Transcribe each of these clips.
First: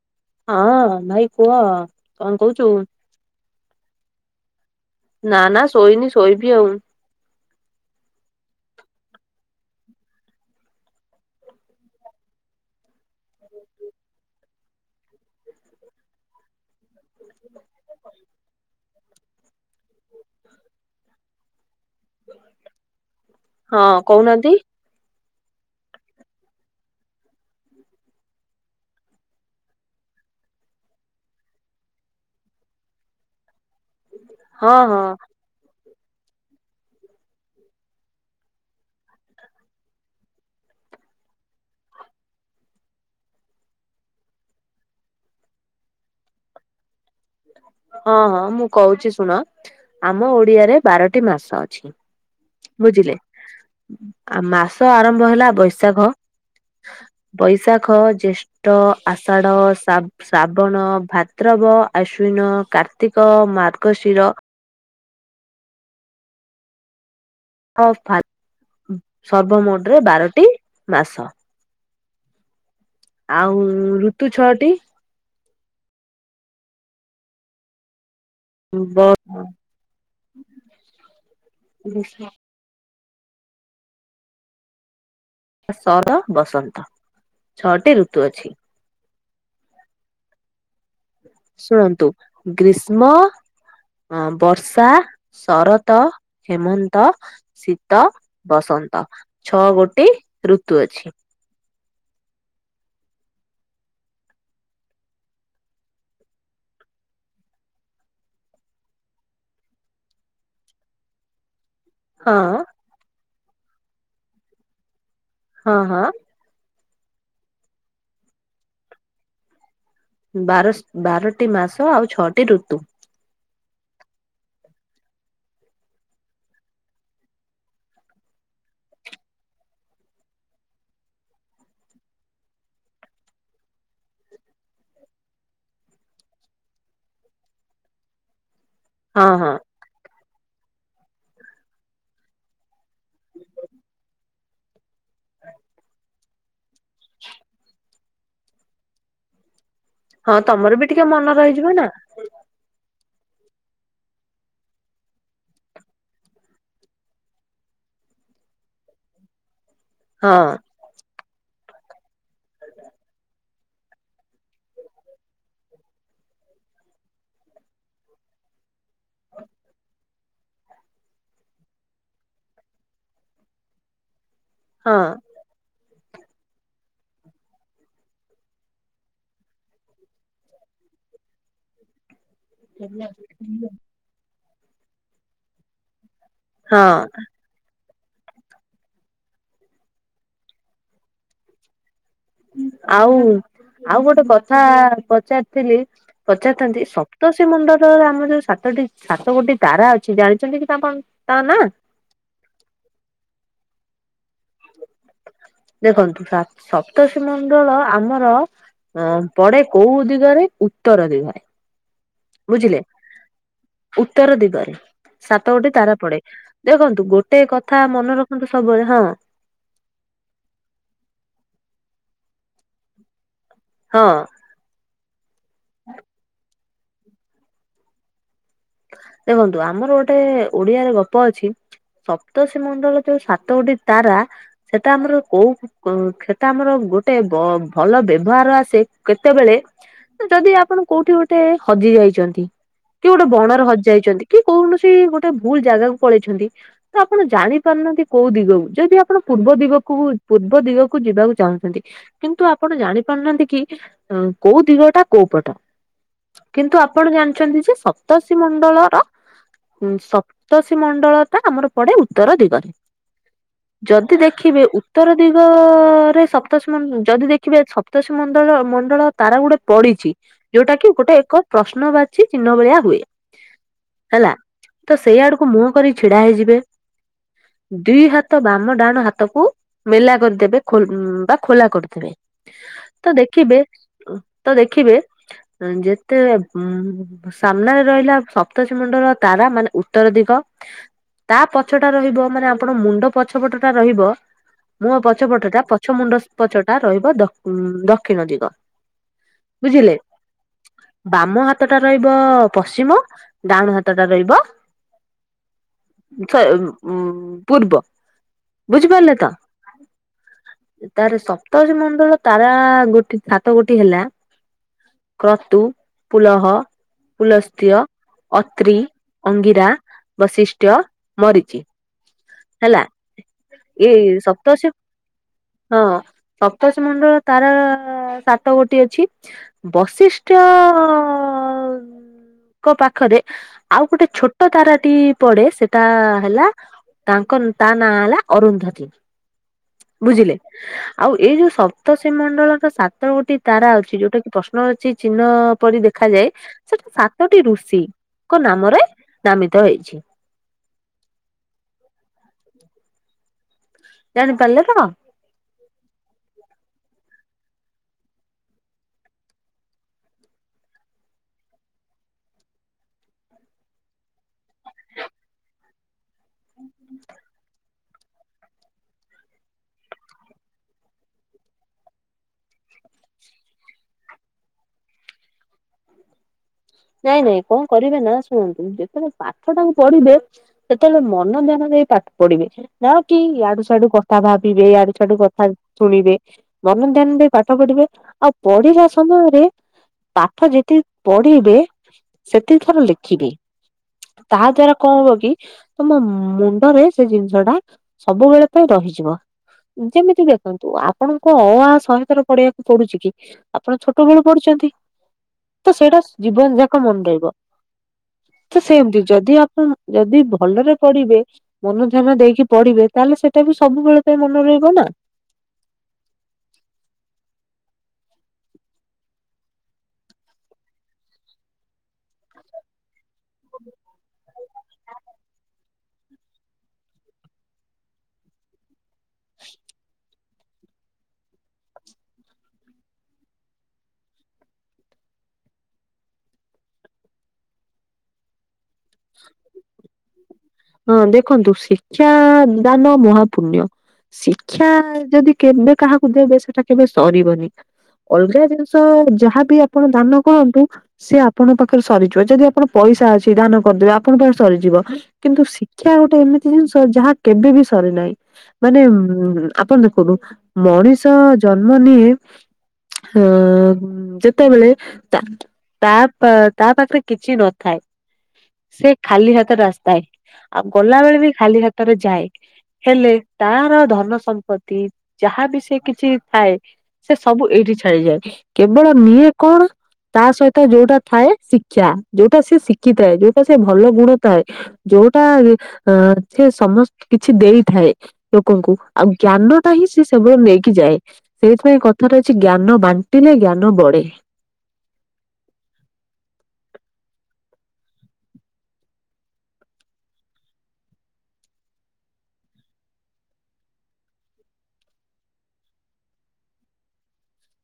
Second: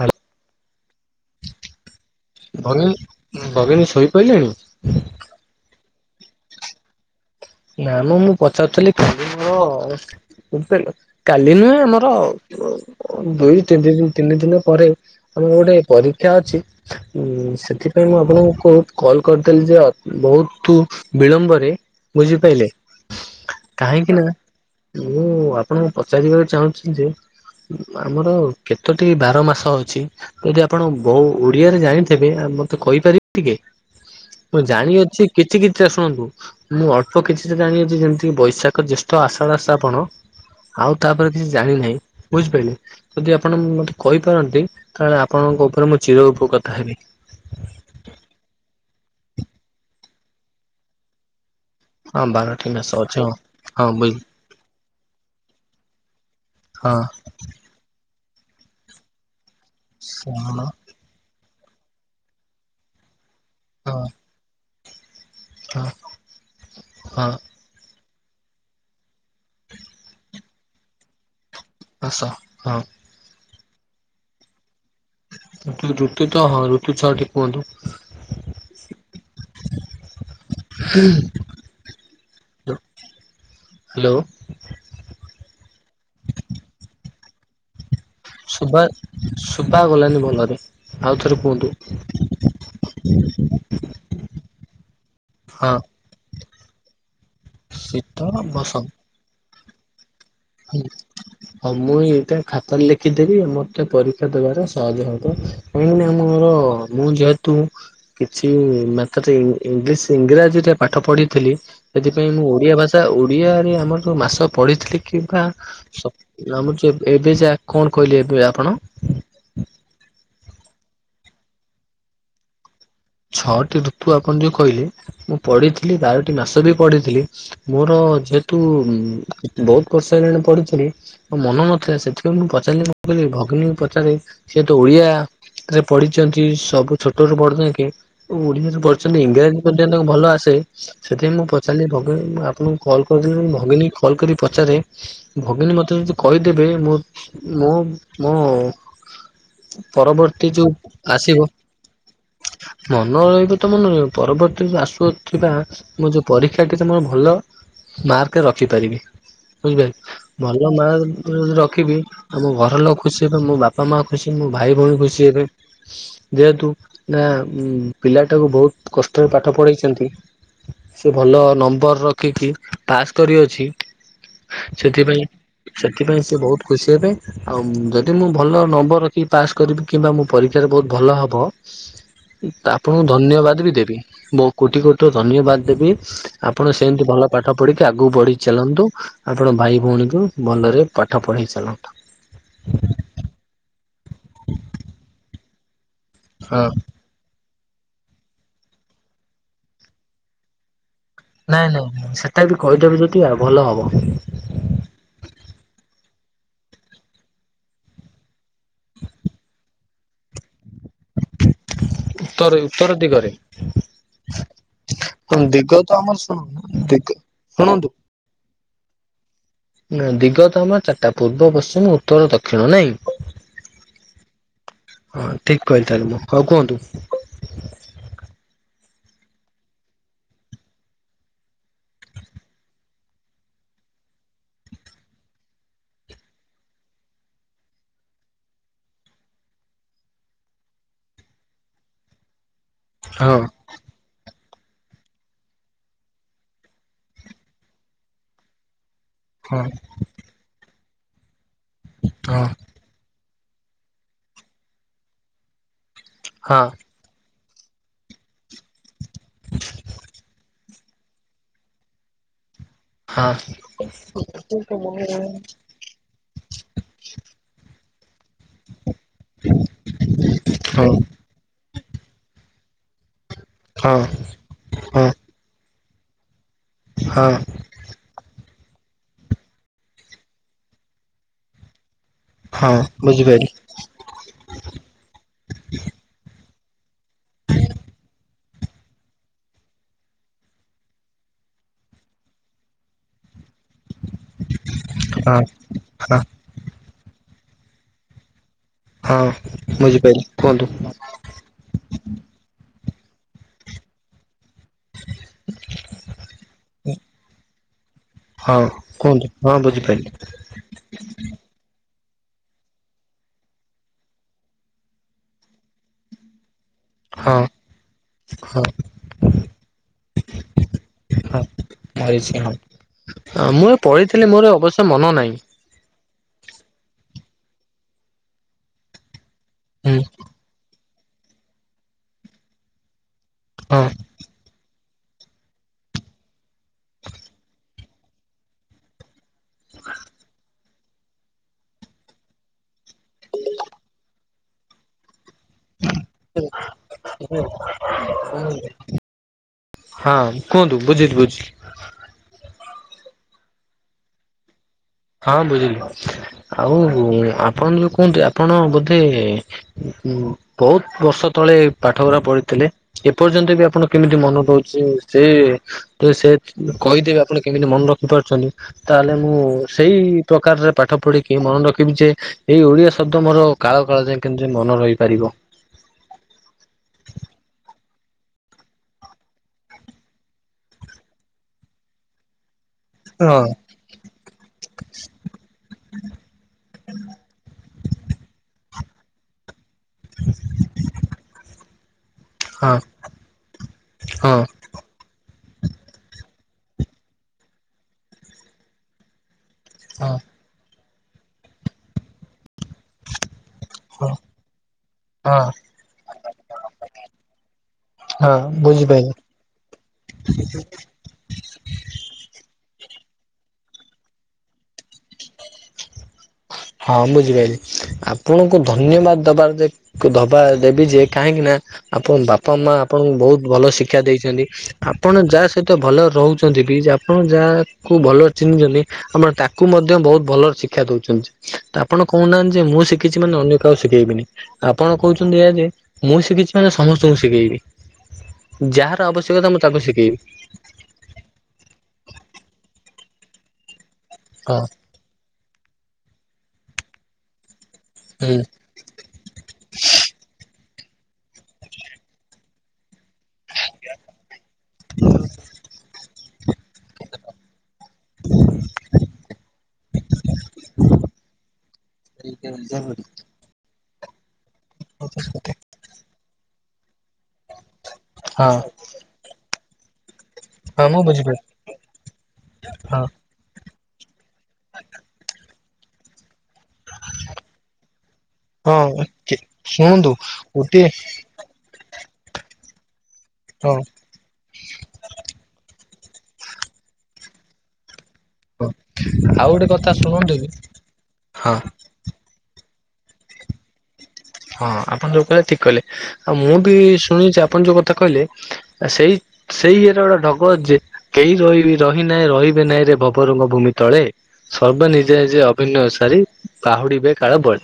ହାଲ ହଁ ଭାଇ କୁହ। କଣ କହୁଛୁ? ଭଗନୀ ଭଗିନୀ ଶୋଇପାଇଲେଣି? ନା ନା ଶୋଇନି ଶୋଇବି ଆଉ। ନା ମ ମୁଁ ପଚାରୁଥିଲି। [unintelligible] ବୁଝିପାରିଲ କାଲି ନୁହେଁ ଆମର ଦୁଇ ତିନି ତିନି ଦିନ ପରେ- କୋଉ ଗୋଟେ ପରୀକ୍ଷା ଅଛି ଉଁ ସେଥିପାଇଁ ମୁଁ ଆପଣଙ୍କୁ କଲ କରିଦେଲିି ଯେ ବହୁତ ବିଳମ୍ବରେ। ବୁଝିପାଇଲେ ହଁ କାହିଁକି ନା- କହୁନାହାନ୍ତି ମୁଁ ଆପଣ କୁ ପଚାରିବାକୁ ଚାହୁଁଛନ୍ତି ଯେ ଆମର କେତୋଟି ବାର ମାସ ଅଛି? ଯଦି ଆପଣ ବହୁ ଓଡିଆରେ ଜାଣିଥିବେ ମତେ କହିପାରିବେ ଟିକେ? ମୁଁ ହଁ ହଁ ଜାଣିଅଛି କିଛି କିଛି ଟା ଶୁଣନ୍ତୁ? ମୁଁ ଅଳ୍ପ କିଛି ଟା ଜାଣିଅଛି ଯେମିତି ବୈଶାଖ ଜ୍ୟେଷ୍ଠ ଆଷାଢ ଶ୍ରାବଣ ଆଉ ତାପରେ କିଛି ଜାଣି ନାହିଁ ବୁଝିପାଇଲେ। ଯଦି ଆପଣ ମତେ କହିପାରନ୍ତି ତାହେଲେ ଆପଣଙ୍କ ଉପରେ ମୁଁ ଚିର ଉପକୃତା ହେବି। ହଁ ହଁ ମୁଁ କହୁଛି ଶୁଣ ଆମ ଓଡିଆରେ ବାରଟି ମାସ ଅଛି। ହଁ ବାରଟି ମାସ ବୁଝିଲେ ଅଛି ହଁ ହଁ ବୁଝ ମାସ ଆରମ୍ଭ ହେଲା ବୈଶାଖ ହଁ। ବୈଶାଖ ଜେଷ୍ଠ ଆଷାଢ ଶା ଶ୍ରାବଣ ଭାଦ୍ରବ ଆଶ୍ୱିନ କାର୍ତ୍ତିକ ହଁ ମାର୍ଗଶିର ହଁ ହଁ। ହଁ ଫା ସର୍ବ ମୋଟରେ ବାରଟି ମାସ। ମାସ ହଁ। ଆଉ ଋତୁ ଛଅଟି। ଊତୁ ଋତୁ ତ ହଁ ଋତୁ ଛୁଆଟି କୁହନ୍ତୁ? ବର୍ଷା ହାଲୋ। ସର ବସନ୍ତ ଛଅଟି ଋତୁ ଅଛି। ଶୁବା ଶୁଭା ଗଲାଣିି ଭଲରେ? ଆଉଥରେ କୁହନ୍ତୁ? ଶୁଣନ୍ତୁ ଅ ବର୍ଷା ହଁ ଶରତ ହେମନ୍ତ ଶୀତ ବସନ୍ତ ଛଅ ଗୋଟି ଋତୁ ଅଛି। ହଁ ମୁଁ ଏଇଟା ଖାତାରେ ଲେଖିଦେବି ମତେ ପରୀକ୍ଷା ଦେବାର ସହଜ ହବ। କାହିଁକି ନା ମୋର ମୁଁ ଯେହେତୁ କିଛି ମାତ୍ରାରେ ଇଂଲିଶ ଇଂରାଜୀରେ ପାଠ ପଢିଥିଲି। ସେଥିପାଇଁ ହଁ ମୁଁ ଓଡିଆ ଭାଷା ଓଡିଆରେ ଆମର ଯୋଉ ମାସ ପଢିଥିଲି କିମ୍ବା ହଁ ହଁ ସପ୍ ଲାଗୁଚି ଏବେ ଏବେ ସେ କଣ ଆଗ୍ କଣ କହିଲି ଏବେ ଆପଣ? ବାରସଶ୍ ବାରଟି ମାସ ଆଉ ଛଅଟି ଋତୁ। ଛଅଟି ଋତୁ ଆପଣ ଯୋଉ କହିଲେ ମୁଁ ପଢିଥିଲି ବାରଟି ମାସ ବି ପଢିଥିଲି। ମୋର ଯେହେତୁ ବୋହୁତ ବର୍ଷ ହେଲାଣି ପଢିଥିଲି। ମୋ ମନ ନଥିଲା ସେଥିପାଇଁ ମୁଁ ପଚାରିଲି ମୁ କହିଲି ଭଗିନୀକୁ ପଚାରିଲି ସିଏ ତ ଓଡିଆ କାଳେ ପଢିଚନ୍ତି ସବୁ ଛୋଟ ରୁ ବଡଜାଙ୍କେ। ଓଡିଆରେ ପଢଛନ୍ତି ହଁ ହଁ ଇଂରାଜୀ ପର୍ଯ୍ୟନ୍ତ ତାଙ୍କୁ ଭଲ ଆସେ ସେଥିପାଇଁ ମୁଁ ପଚାରିଲି ଭଗିନୀ ମୁଁ ଆପୁଣୁ କଲ୍ କରିଦେଲୁନି ଭଗିନୀ କଲ୍ କରି ପଚାରେ ଭଗିନୀ ମତେ ଯଦି କହିଦେବେ ମୋ ମୋ ମୋ ପରବର୍ତ୍ତୀ ଯୋଉ ଆସିବ। ଯିବ ନା ମନ ରହିବ ତ ମନ ରହିବ ପରବର୍ତ୍ତୀ ଜଉ ଆସୁଥିବା ମୋ ଯୋଉ ପରୀକ୍ଷାଟି ତମର ଭଲ ମାର୍କରେ ରଖିପାରିବି ବୁଝିପାଇଲ। ହଁ ଭଲ ମାର୍କ ଯଦି ରଖିବି ଆଉ ମୋ ଘର ଲୋକ ଖୁସି ହେବେ ମୋ ବା ବାପା ମା ଖୁସି ମୋ ଭାଇ ଭଉଣୀ ଖୁସି ହେବେ ଯେହେତୁ ନା। ଉ ପିଲାଟାକୁ ବୋହୁତ କଷ୍ଟରେ ପାଠ ପଢେଇଚନ୍ତି ସେ ଭଲ ନମ୍ବର ରଖିକି ପାସ୍ କରିଅଛି। ହଁ ସେଥିପାଇଁ ସେଥିପାଇଁ ସେ ବୋହୁତ ଖୁସି ହେବେ। ଆଉ ଯଦି ମୁଁ ଭଲ ନମ୍ବର ରଖି ପାସ୍ କରିବି କିମ୍ବା ମୋ ପରୀକ୍ଷାରେ ବହୁତ ଭଲ ହବ। ଆପଣଙ୍କୁ ଧନ୍ୟବାଦ ବି ଦେବି ବହୁ କୋଠି କୋଟିର ଧନ୍ୟବାଦ ଦେବି। ଆପଣ ହଁ ସେମିତି ଭଲ ପାଠ ପାଠ ପଢିକି ଆଗକୁ ବଢି ଚାଲନ୍ତୁ ଆପଣ ଭାଇ ଭଉଣୀକୁ ଭଲରେ ପାଠ ପଢେଇ ଚାଲନ୍ତୁ। ଆଉ ଆଉ ଗୋଟେ କଥା ପଚାରିଥିଲି ହଁ ପଚାରିଥାନ୍ତି ସ ପ୍ତସୀ ମଣ୍ଡଳର ଆମର ଯୋଉ ସାତଟି ସାତ ଗୋଟି ତାରା ଅଛି ଜାଣିଛନ୍ତି କି ତା କଣ ନାଇଁ ନାଇଁ ନାଇଁ ସେଟା ବି କହିଦେବୁ ଯଦି ଆଉ ଭଲ ହବ। ଦେଖନ୍ତୁ ସା ସପ୍ତଷୀ ମଣ୍ଡଳ ଆମର ହ ପଡେ କୋଉ ଦିଗରେ ଉତ୍ତର ଦିଗରେ। ହ। ବୁଝିଲେ ଉତ୍ତର ଦିଗରେ। ସାତ ଗୋଟି ଦିଗ ତ ତାରା ଆମର ପଡେ। ଶୁଣ ଦିଗ ଦେଖନ୍ତୁ ଗୋଟେ କଥା ଶୁଣନ୍ତୁ। ମନେ ରଖନ୍ତୁ ସବୁବେଳେ ହଁ। ନା ଦିଗ ତ ଆମର ଚାରିଟା ପୂର୍ବ ପଶ୍ଚିମ ଉତ୍ତର ଦକ୍ଷିଣ ନାଇଁ। ହଁ। ହଁ ଠିକ କହିଲି ତାହେଲେ ମୁଁ। ଆଉ କୁହନ୍ତୁ। ଦେଖନ୍ତୁ ଆମର ଗୋଟେ ଓଡିଆରେ ଗପ ଅଛି। ସପ୍ତଷିମଣ୍ଡଳ ଯୋଉ ସାତ ଗୋଟି ତାରା ସେଟା ଆମର କୋଉ ଉଁ କ୍ଷେତ ଆମର ଗୋଟେ ବ ଭଲ ବ୍ୟବହାର ଆସେ କେତେବେଳେ ଯଦି ଆପଣ କୋଉଠି ଗୋଟେ ହଜି ଯାଇଛନ୍ତି କି ଗୋଟେ ହଁ ବଣ ହଜିଯାଇଛନ୍ତି କି କୌଣସି ଗୋଟେ ଭୁଲ ଜାଗାକୁ ପଳେଇଛନ୍ତି। ତ ଆପଣ ଜାଣିପାରୁନାହାନ୍ତି କୋଉ ଦିଗକୁ। ଯଦି ଆପ ଆପଣ ପୂର୍ବ ହଁ ଦିଗକୁ ପୂର୍ବ ଦିଗକୁ ଯିବାକୁ ଚାହୁଁଛନ୍ତି କିନ୍ତୁ ହଁ ଆପଣ ଜାଣି ପାରୁନାହାନ୍ତି କି କୋଉ ଦିଗଟା କୋଉ ପଟ କିନ୍ତୁ ଆପଣ ଜାଣିଛନ୍ତି ଯେ ସପ୍ତ ମଣ୍ଡଳର ସପ୍ତଷୀ ମଣ୍ଡଳ ଟା ଆମର ପଡେ ଉତ୍ତର ଦିଗରେ। ହଁ ଯଦି ଦେଖିବେ ଉତ୍ତର ଦିଗରେ ସପ୍ତ ସପ୍ତସି ମନ୍ ଯଦି ଦେଖିବେ ସପ୍ତଷୀ ମଣ୍ଡଳ ମଣ୍ଡଳ ତାରା ଗୋଟେ ପଡିଛି ଯୋଉଟା କି ହଁ ଗୋଟେ ଏକ ପ୍ରଶ୍ନ ବାଚି ଚିହ୍ନ ଭଳିଆ ହୁଏ। ହଁ। ହେଲା ତ ହଁ ସେଇ ଆଡକୁ ମୁହଁ କରି ଛିଡା ହେଇଯିବେ। ହଁ। ଦି ହାତ ବାମ ଡାହାଣ ହାତକୁ ମେଲା କରିଦେବେ ଖୋ ବା ଖୋଲା କରିଦେବେ। ହଁ ତ ବୁଝିପାରିଲି ଦେଖିବେ ତ ଦେଖିବେ ଯେତେ ଉ ସାମ୍ନାରେ ରହିଲା ସପ୍ତଶୀ ମୁଣ୍ଡଳ ତାରା ମାନେ ଉତ୍ତର ଦିଗ। ତା ପଛଟା ରହିବ ମାନେ ଆପଣ ମୁଣ୍ଡ ପଛପଟ ଟା ରହିବ ମୁଁହ ହଁ ପଛପଟା ପଛ ହଁ। ମୁଣ୍ଡ ପଛଟା ରହିବ ଦକ୍ଷ୍ ଉ ଦକ୍ଷିଣ ଦିଗ। ହଁ ବୁଝିଲେ ବୁଝିପାରିଲି କୁହନ୍ତୁ। ବାମ ହାତଟା ରହିବ ପଶ୍ଚିମ ଡାହାଣ ହାତଟା ରହିବ [inaudible] ଶ୍ ଉ ପୂର୍ବ। ହଁ ବୁଝିପାରିଲେ ତ କୁହନ୍ତୁ ହଁ ବୁଝିପାରିଲି। ତାର ସପ୍ତଶି ମଣ୍ଡଳ ତାରା ଗୋଟି ସାତ ଗୋଟି ହେଲା କ୍ରତୁ ପୁଲହ ହଁ ପୁଲସ୍ତ୍ୟ ହଁ ଅତ୍ର୍ରୀ ଅଙ୍ଗିରା ବୈଶିଷ୍ଟ୍ୟ ମରିଚ। ହଁ ମୁଁ ଏ ଏଇ ପଢିଥିଲି ମୋର ସପ୍ତର୍ଷି ଅବଶ୍ୟ ମନ ନାହିଁ। ହଁ ସପ୍ତସ ମଣ୍ଡଳ ତାର ସାତ ଗୋଟିଏ ଅଛି। ହୁଁ ବଶିଷ୍ଠ୍ୟ ଅଅଙ୍କ ପାଖରେ ଆଉ ହଁ ଗୋଟେ ଛୋଟ ତାରାଟି ପଡେ ସେଟା ହେଲା ତାଙ୍କ ତା ନାଁ ହେଲା ଅରୁନ୍ଧତି। ବୁଝିଲେ? ଆଉ ଏଇ ଯୋଉ ସପ୍ତଶିମଣ୍ଡଳର ସାତ ଗୋଟି ତାରା ଅଛି ଯୋଉଟା କି ପ୍ରଶ୍ନବାଚି ଚିହ୍ନ ପରି ଦେଖାଯାଏ ସେଟା ସାତଟି ଋଷିଙ୍କ ନାମରେ ନାମିତ ହେଇଛି। ହଁ କୁହନ୍ତୁ ବୁଝିଚି ବୁଝିଚି। ହ ଜାଣିପାରିଲେ ତ? ହଁ ବୁଝିଲି ଆଉ ଆପଣ ଯୋଉ କୁହନ୍ତି ଆପଣ ବୋଧେ ହଁ ବହୁତ ବର୍ଷ ତଳେ ପାଠ ଉରା ପଢିଥିଲେ? ଏପର୍ଯ୍ୟନ୍ତ ବି ଆପଣ କେମିତି ମନ ପାଉଚି ସେ ସେ କହିଦେବେ ଆପଣ କେମିତି ମନେ ରଖି ପାରୁଚନ୍ତି ତାହେଲେ ମୁଁ ସେଇ ପ୍ରକାରରେ ପାଠ ପଢ଼ିକି ମନେ ରଖିବି ଯେ ଏଇ ଓଡିଆ ଶବ୍ଦ ମୋର କାଳ କାଳ ଯାଏ କେମତି ମନ ରହିପାରିବ। ନାଇଁ ନାଇଁ କଣ କରିବେ ନା ଶୁଣନ୍ତୁ ଯେତେବେଳେ ପାଠ ଟାକୁ ପଢିବେ ସେତେବେଳେ ମନ ଧ୍ୟାନ ଦେଇ ପାଠ ପଡିବେ ନା କି ହଁ। ୟାଡୁ ସାଡୁ କ ଥା ଭାବିବେ ଆଡୁ ଛାଡୁ କଥା ଶୁଣିବେ। ମନ ଧ୍ୟାନ ଦେଇ ପାଠ ପଢିବେ ଆଉ ପଢିବା ସମୟରେ ପାଠ ଯେତିକି ପଢ଼ିବେ ସେତିକି ହଁ ଥର ଲେଖିବେ। ହଁ ତା ଦ୍ଵାରା କଣ ହବ କି? ତମ ମୁଣ୍ଡରେ ସେ ଜିନିଷ ଟା ସବୁବେଳେ ପାଇଁ ରହିଯିବ। ହଁ ଯେମିତି ଦେ ଖନ୍ତୁ ଆପଣଙ୍କ ଅ ଆ ସହେ ଥର ପଡିବା ପଡୁଚି କି? ଆପଣ ଛୋଟ ବେଳୁ ପଢୁଚନ୍ତି। ହଁ ତ ସେଇଟା ଜୀବନ ଯା [unintelligible] ହଁ ତ ସେମତି ବୁଝିପାଇଲି। ଯଦି ଆପଣ ଯଦି ଭଲରେ ପଡିବେ ମନ ଧ୍ୟାନ ଦେଇକି ପଢିବେ ତାହେଲେ ସେଟା ବି ସବୁବେଳ ପାଇଁ ମନେ ରହିବ ନା? ହଁ ବୁଝିପାଇଲି। ଆପଣଙ୍କୁ ଧନ୍ୟବାଦ ଦବାର ଦବା ଦେବି ଯେ କାହିଁକି ନା ଆପଣ ବାପା ମା ଆପଣଙ୍କୁ ବହୁତ ଭଲ ଶିକ୍ଷା ଦେଇଛନ୍ତି ଆପଣ ଯାଆ ସ ଏତେ ଭଲ ରହୁଚନ୍ତି ବି ଆପଣ ଯାହାକୁ ଭଲ ଚିହ୍ନିଚନ୍ତି ଆମର ତାକୁ ମଧ୍ୟ ବହୁତ ଭଲ ଶିକ୍ଷା ଦଉଚନ୍ତି। ତ ଆପଣ କହୁନାହାନ୍ତି ଯେ ମୁଁ ଶିଖିଚି ମାନେ ଅନ୍ୟ କହାକୁ ଶିଖେଇବିନି। ଆପଣ କହୁଚନ୍ତି ଏହା ଯେ ମୁଁ ଶିଖିଚି ମାନେ ସମସ୍ତଙ୍କୁ ଶିଖେଇବି। ଯାହାର ଆବଶ୍ୟକତା ମୁଁ ତାକୁ ଶିଖେଇବି। ହଁ ଦେଖନ୍ତୁ ଶିକ୍ଷା ଦାନ ମହା ପୁଣ୍ୟ। ହଁ ଶିକ୍ଷା ଯଦି କେବେ କାହାକୁ ଦେବେ ସେଟା କେବେ ସରିବନି। ହୁଁ। ଅଲଗା ଜିନିଷ ଯାହାବି ଆପଣ ଦାନ କରନ୍ତୁ ସେ ଆପଣଙ୍କ ପାଖରେ ସରିଯିବ ଯଦି ଆପଣ ପଇସା ଅ ଛି ଦାନ କରିଦେବେ ଆପଣ ପାଖେ ସରିଯିବ। କିନ୍ତୁ ଶିକ୍ଷା ଗୋଟେ ଏମିତି ଜିନିଷ ଯାହା କେବେ ବିି ସରେ ନାହିଁ। ମାନେ ଉମ୍ ଆପଣ ଦେଖନ୍ତୁ ମଣିଷ ଜନ୍ମ ନିଏ ଯେତେବେଳେ ତା ତା ପାଖରେ କିଛି ନଥାଏ ହଁ ସେ ଖାଲି ହାତରେ ଆସିଥାଏ। ଆଉ ହଁ ମୁଁ ଗଲାବେେଳେ ବି ବୁଝିପାରୁଛି ଖାଲି ହାତରେ ଯାଏ ହଁ ହେଲେ ତାର ଧନ ସମ୍ ଯାହା ବି ସେ କିଛି ଥାଏ ସେ ସବୁ ଏଇଠି ଛାଡିଯାଏ। କେବଳ ନିଏ ହଁ କଣ? ଶୁଣନ୍ତୁ ତା ସହିତ ଗୋଟିଏ ଯୋଉଟା ଥାଏ ଶିକ୍ଷା, ଯୋଉଟା ସେ ଶିଖିଥାଏ ଯୋଉଟା ସେ ଭଲ ହଁ। ଗୁଣ ଥାଏ। ଯୋଉଟା ଅ ସେ ସମସ୍ତ କିଛି ଦେଇଥାଏ। ଲୋକଙ୍କୁ ଆଉ ଜ୍ଞାନ ଗୋଟେ ଟା ହିଁ କଥା ସେ ଶୁଣନ୍ତୁ ସେବଳି କି ନେଇକି ଯାଏ, ହଁ ସେଇଥିପାଇଁ କଥା କଥାରେ ଅଛି ଜ୍ଞାନ ବାଣ୍ଟିଲେ ଜ୍ଞାନ ବଢେ। ହଁ ଆପଣ ଯୋଉ କହିଲେ ଠିକ କହିଲେ, ଆଉ ମୁଁ ବି ଶୁଣିଛି ଆପଣ ଯୋଉ କଥା କହିଲେ ସେଇ ସେଇ ଇଏରେ ଗୋଟେ ଢଗ ଅଛି ଯେ, କେହି ରହିବି ରହି ନାହିଁ ରହିବେ ନାହିଁ ରେ ଭବରଙ୍ଗ ଭୂମି ତଳେ। ସର୍ବ ନିଜେ ନିଜେ ଅଭିନୟ ସାରି ବାହୁଡିବେ କାଳ ବଳେ,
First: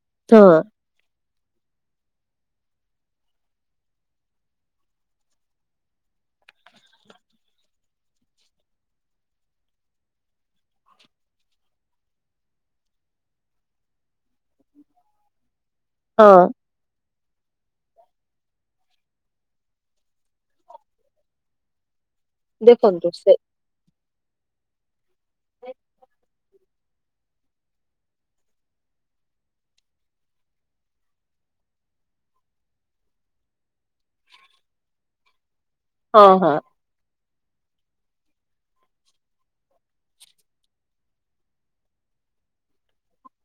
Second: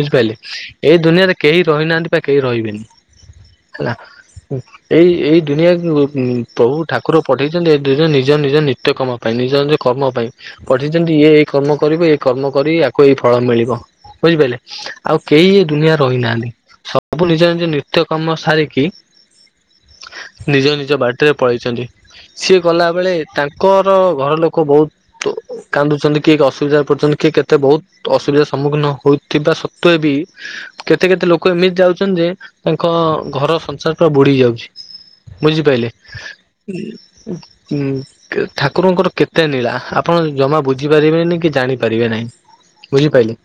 ବୁଝିପାରିଲେ? ହଁ ଏଇ ଦୁନିଆରେ କେହି ରହିନାହାନ୍ତି ବା କେହି ରହିବେନି, ହେଲା। ଏଇ ଏଇ ଦୁନିଆ ପ୍ରଭୁ ଠାକୁର ପଠେଇଛନ୍ତି ଏ ଦୁନିଆ ନିଜ ନିଜ ନିତ୍ୟ କମ ପାଇଁ ନିଜ ନିଜ କର୍ମ ପାଇଁ, ପଠିଛନ୍ତି ଇଏ ଏଇ କର୍ମ କରିବ ଏଇ କର୍ମ କରି ଆକୁ ଏଇ ଫଳ ମିଳିବ, ବୁଝିପାରିଲେ ଆଉ କେହି ଦୁନିଆ ହଁ ରହିନାହାନ୍ତି ସ ସବୁ ନିଜ ନିଜ ନିତ୍ୟ କର୍ମ ସାରିକି, ନିଜ ନିଜ ବାଟରେ ପଳେଇଛନ୍ତି। ସିଏ ଗଲା ଦେଖନ୍ତୁ ବେଳେ ସେ ତାଙ୍କର ଘର ଲୋକ ବହୁତ କାନ୍ଦୁଛନ୍ତି, କିଏ ଅସୁବିଧା ପର୍ଯ୍ୟନ୍ତ କିଏ କେତେ ବହୁତ ଅସୁବିଧା ସମ୍ମୁଖୀନ ହେଉଥିବା ସତ୍ତ୍ୱେ ବି କେତେ କେତେ ଲୋକ ଏମିତି ଯାଉଛନ୍ତି ଯେ, ତାଙ୍କ ଘର ସଂସାର ପୁରା ବୁଡି ଯାଉଛି। ବୁଝି ପାଇଲେ? ହଁ ହଁ। ହୁଁ। ଠାକୁରଙ୍କର କେତେ ନୀଳା, ଆପଣ ଜମା ବୁଝି ପାରିବେନି କି ଜାଣି ପାରିବେ ନାହିଁ। ବୁଝିପାଇଲେ?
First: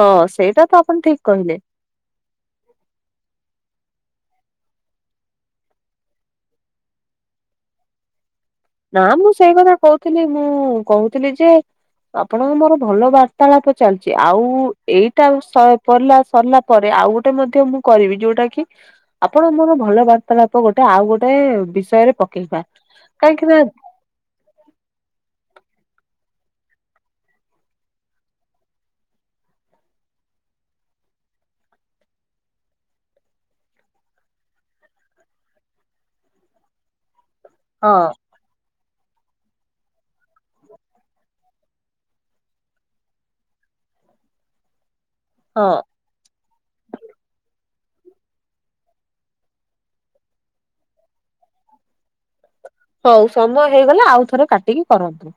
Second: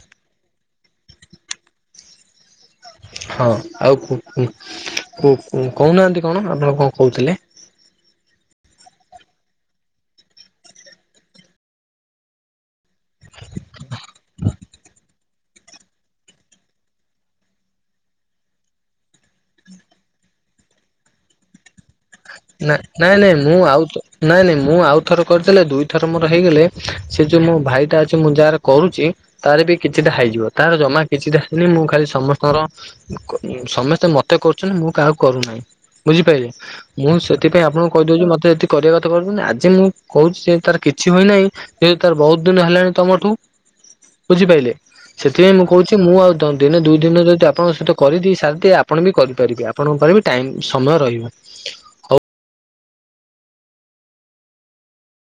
ହଁ ସେଇଟା ତ ଆପଣ ଠିକ କହିଲେ। ହଁ ଆଉ କୁ କୁ କୁ କୁ କହୁନାହାନ୍ତି କଣ ଆପଣ କଣ କହୁଥିଲେ। ନା ମୁଁ ସେଇ କଥା କହୁଥିଲି ମୁଁ କହୁଥିଲି ଯେ ଆପଣଙ୍କ ମୋର ଭଲ ବାର୍ତାଳାପ ଚାଲିଛି, ଆଉ ଏଇଟା ଶ୍ ପିଇଲା ସରିଲା ପରେ ଆଉ ଗୋଟେ ମଧ୍ୟ ମୁଁ କରିବି, ଯୋଉଟା କି ଆପଣ ମୋର ଭଲ ବାର୍ତ୍ତାଳାପ ଗୋଟେ ଆଉ ଗୋଟେ ବିଷୟରେ ପକେଇବା। ନା ନାଇଁ ନାଇଁ କାହିଁକି ମୁଁ ନା ଆଉ ତ ନାଇଁ ନାଇଁ ମୁଁ ଆଉଥର କରିଦେଲେ ଦୁଇ ଥର ମୋର ହେଇଗଲେ, ସେ ଯୋଉ ମୋ ଭାଇଟା ଅଛି ମୁଁ ଯାହାର କରୁଛି ତାର ବି କିଛିଟା ହେଇଯିବ, ତାର ଜମା କିଛିଟା ହେଇନି ମୁଁ ଖାଲି ସମସ୍ତଙ୍କର ସମସ୍ତେ ମତେ କରୁଛନ୍ତି ମୁଁ କାହା କରୁନାହିଁ, ବୁଝିପାରିଲେ? ମୁଁ ସେଥିପାଇଁ ଆପଣଙ୍କୁ ହଁ କହିଦଉଛି ମତେ ଏଥି କରିବା କଥା କହୁଛନ୍ତି ଆଜି ମୁଁ କହୁଛି ଯେ ତାର କିଛି ହୋଇନାହିଁ, ଯେ ତାର ବହୁତ ଦିନ ହେଲାଣି ତମଠୁ। ବୁଝିପାରିଲେ, ସେଥିପାଇଁ ମୁଁ ହଁ କହୁଛି ମୁଁ ଆଉ ଦିନେ ଦୁଇ ଦିନ ଯଦି ଆପଣଙ୍କ ସହିତ କରିଦେଇ ସାରିଦିଏ ଆପଣ ବି କରିପାରିବେ ଆପଣଙ୍କର ବି ଟାଇମ ସମୟ ରହିବ। ହଉ ସମୟ ହେଇଗଲେ ଆଉ ଥରେ କାଟିକି କରନ୍ତୁ।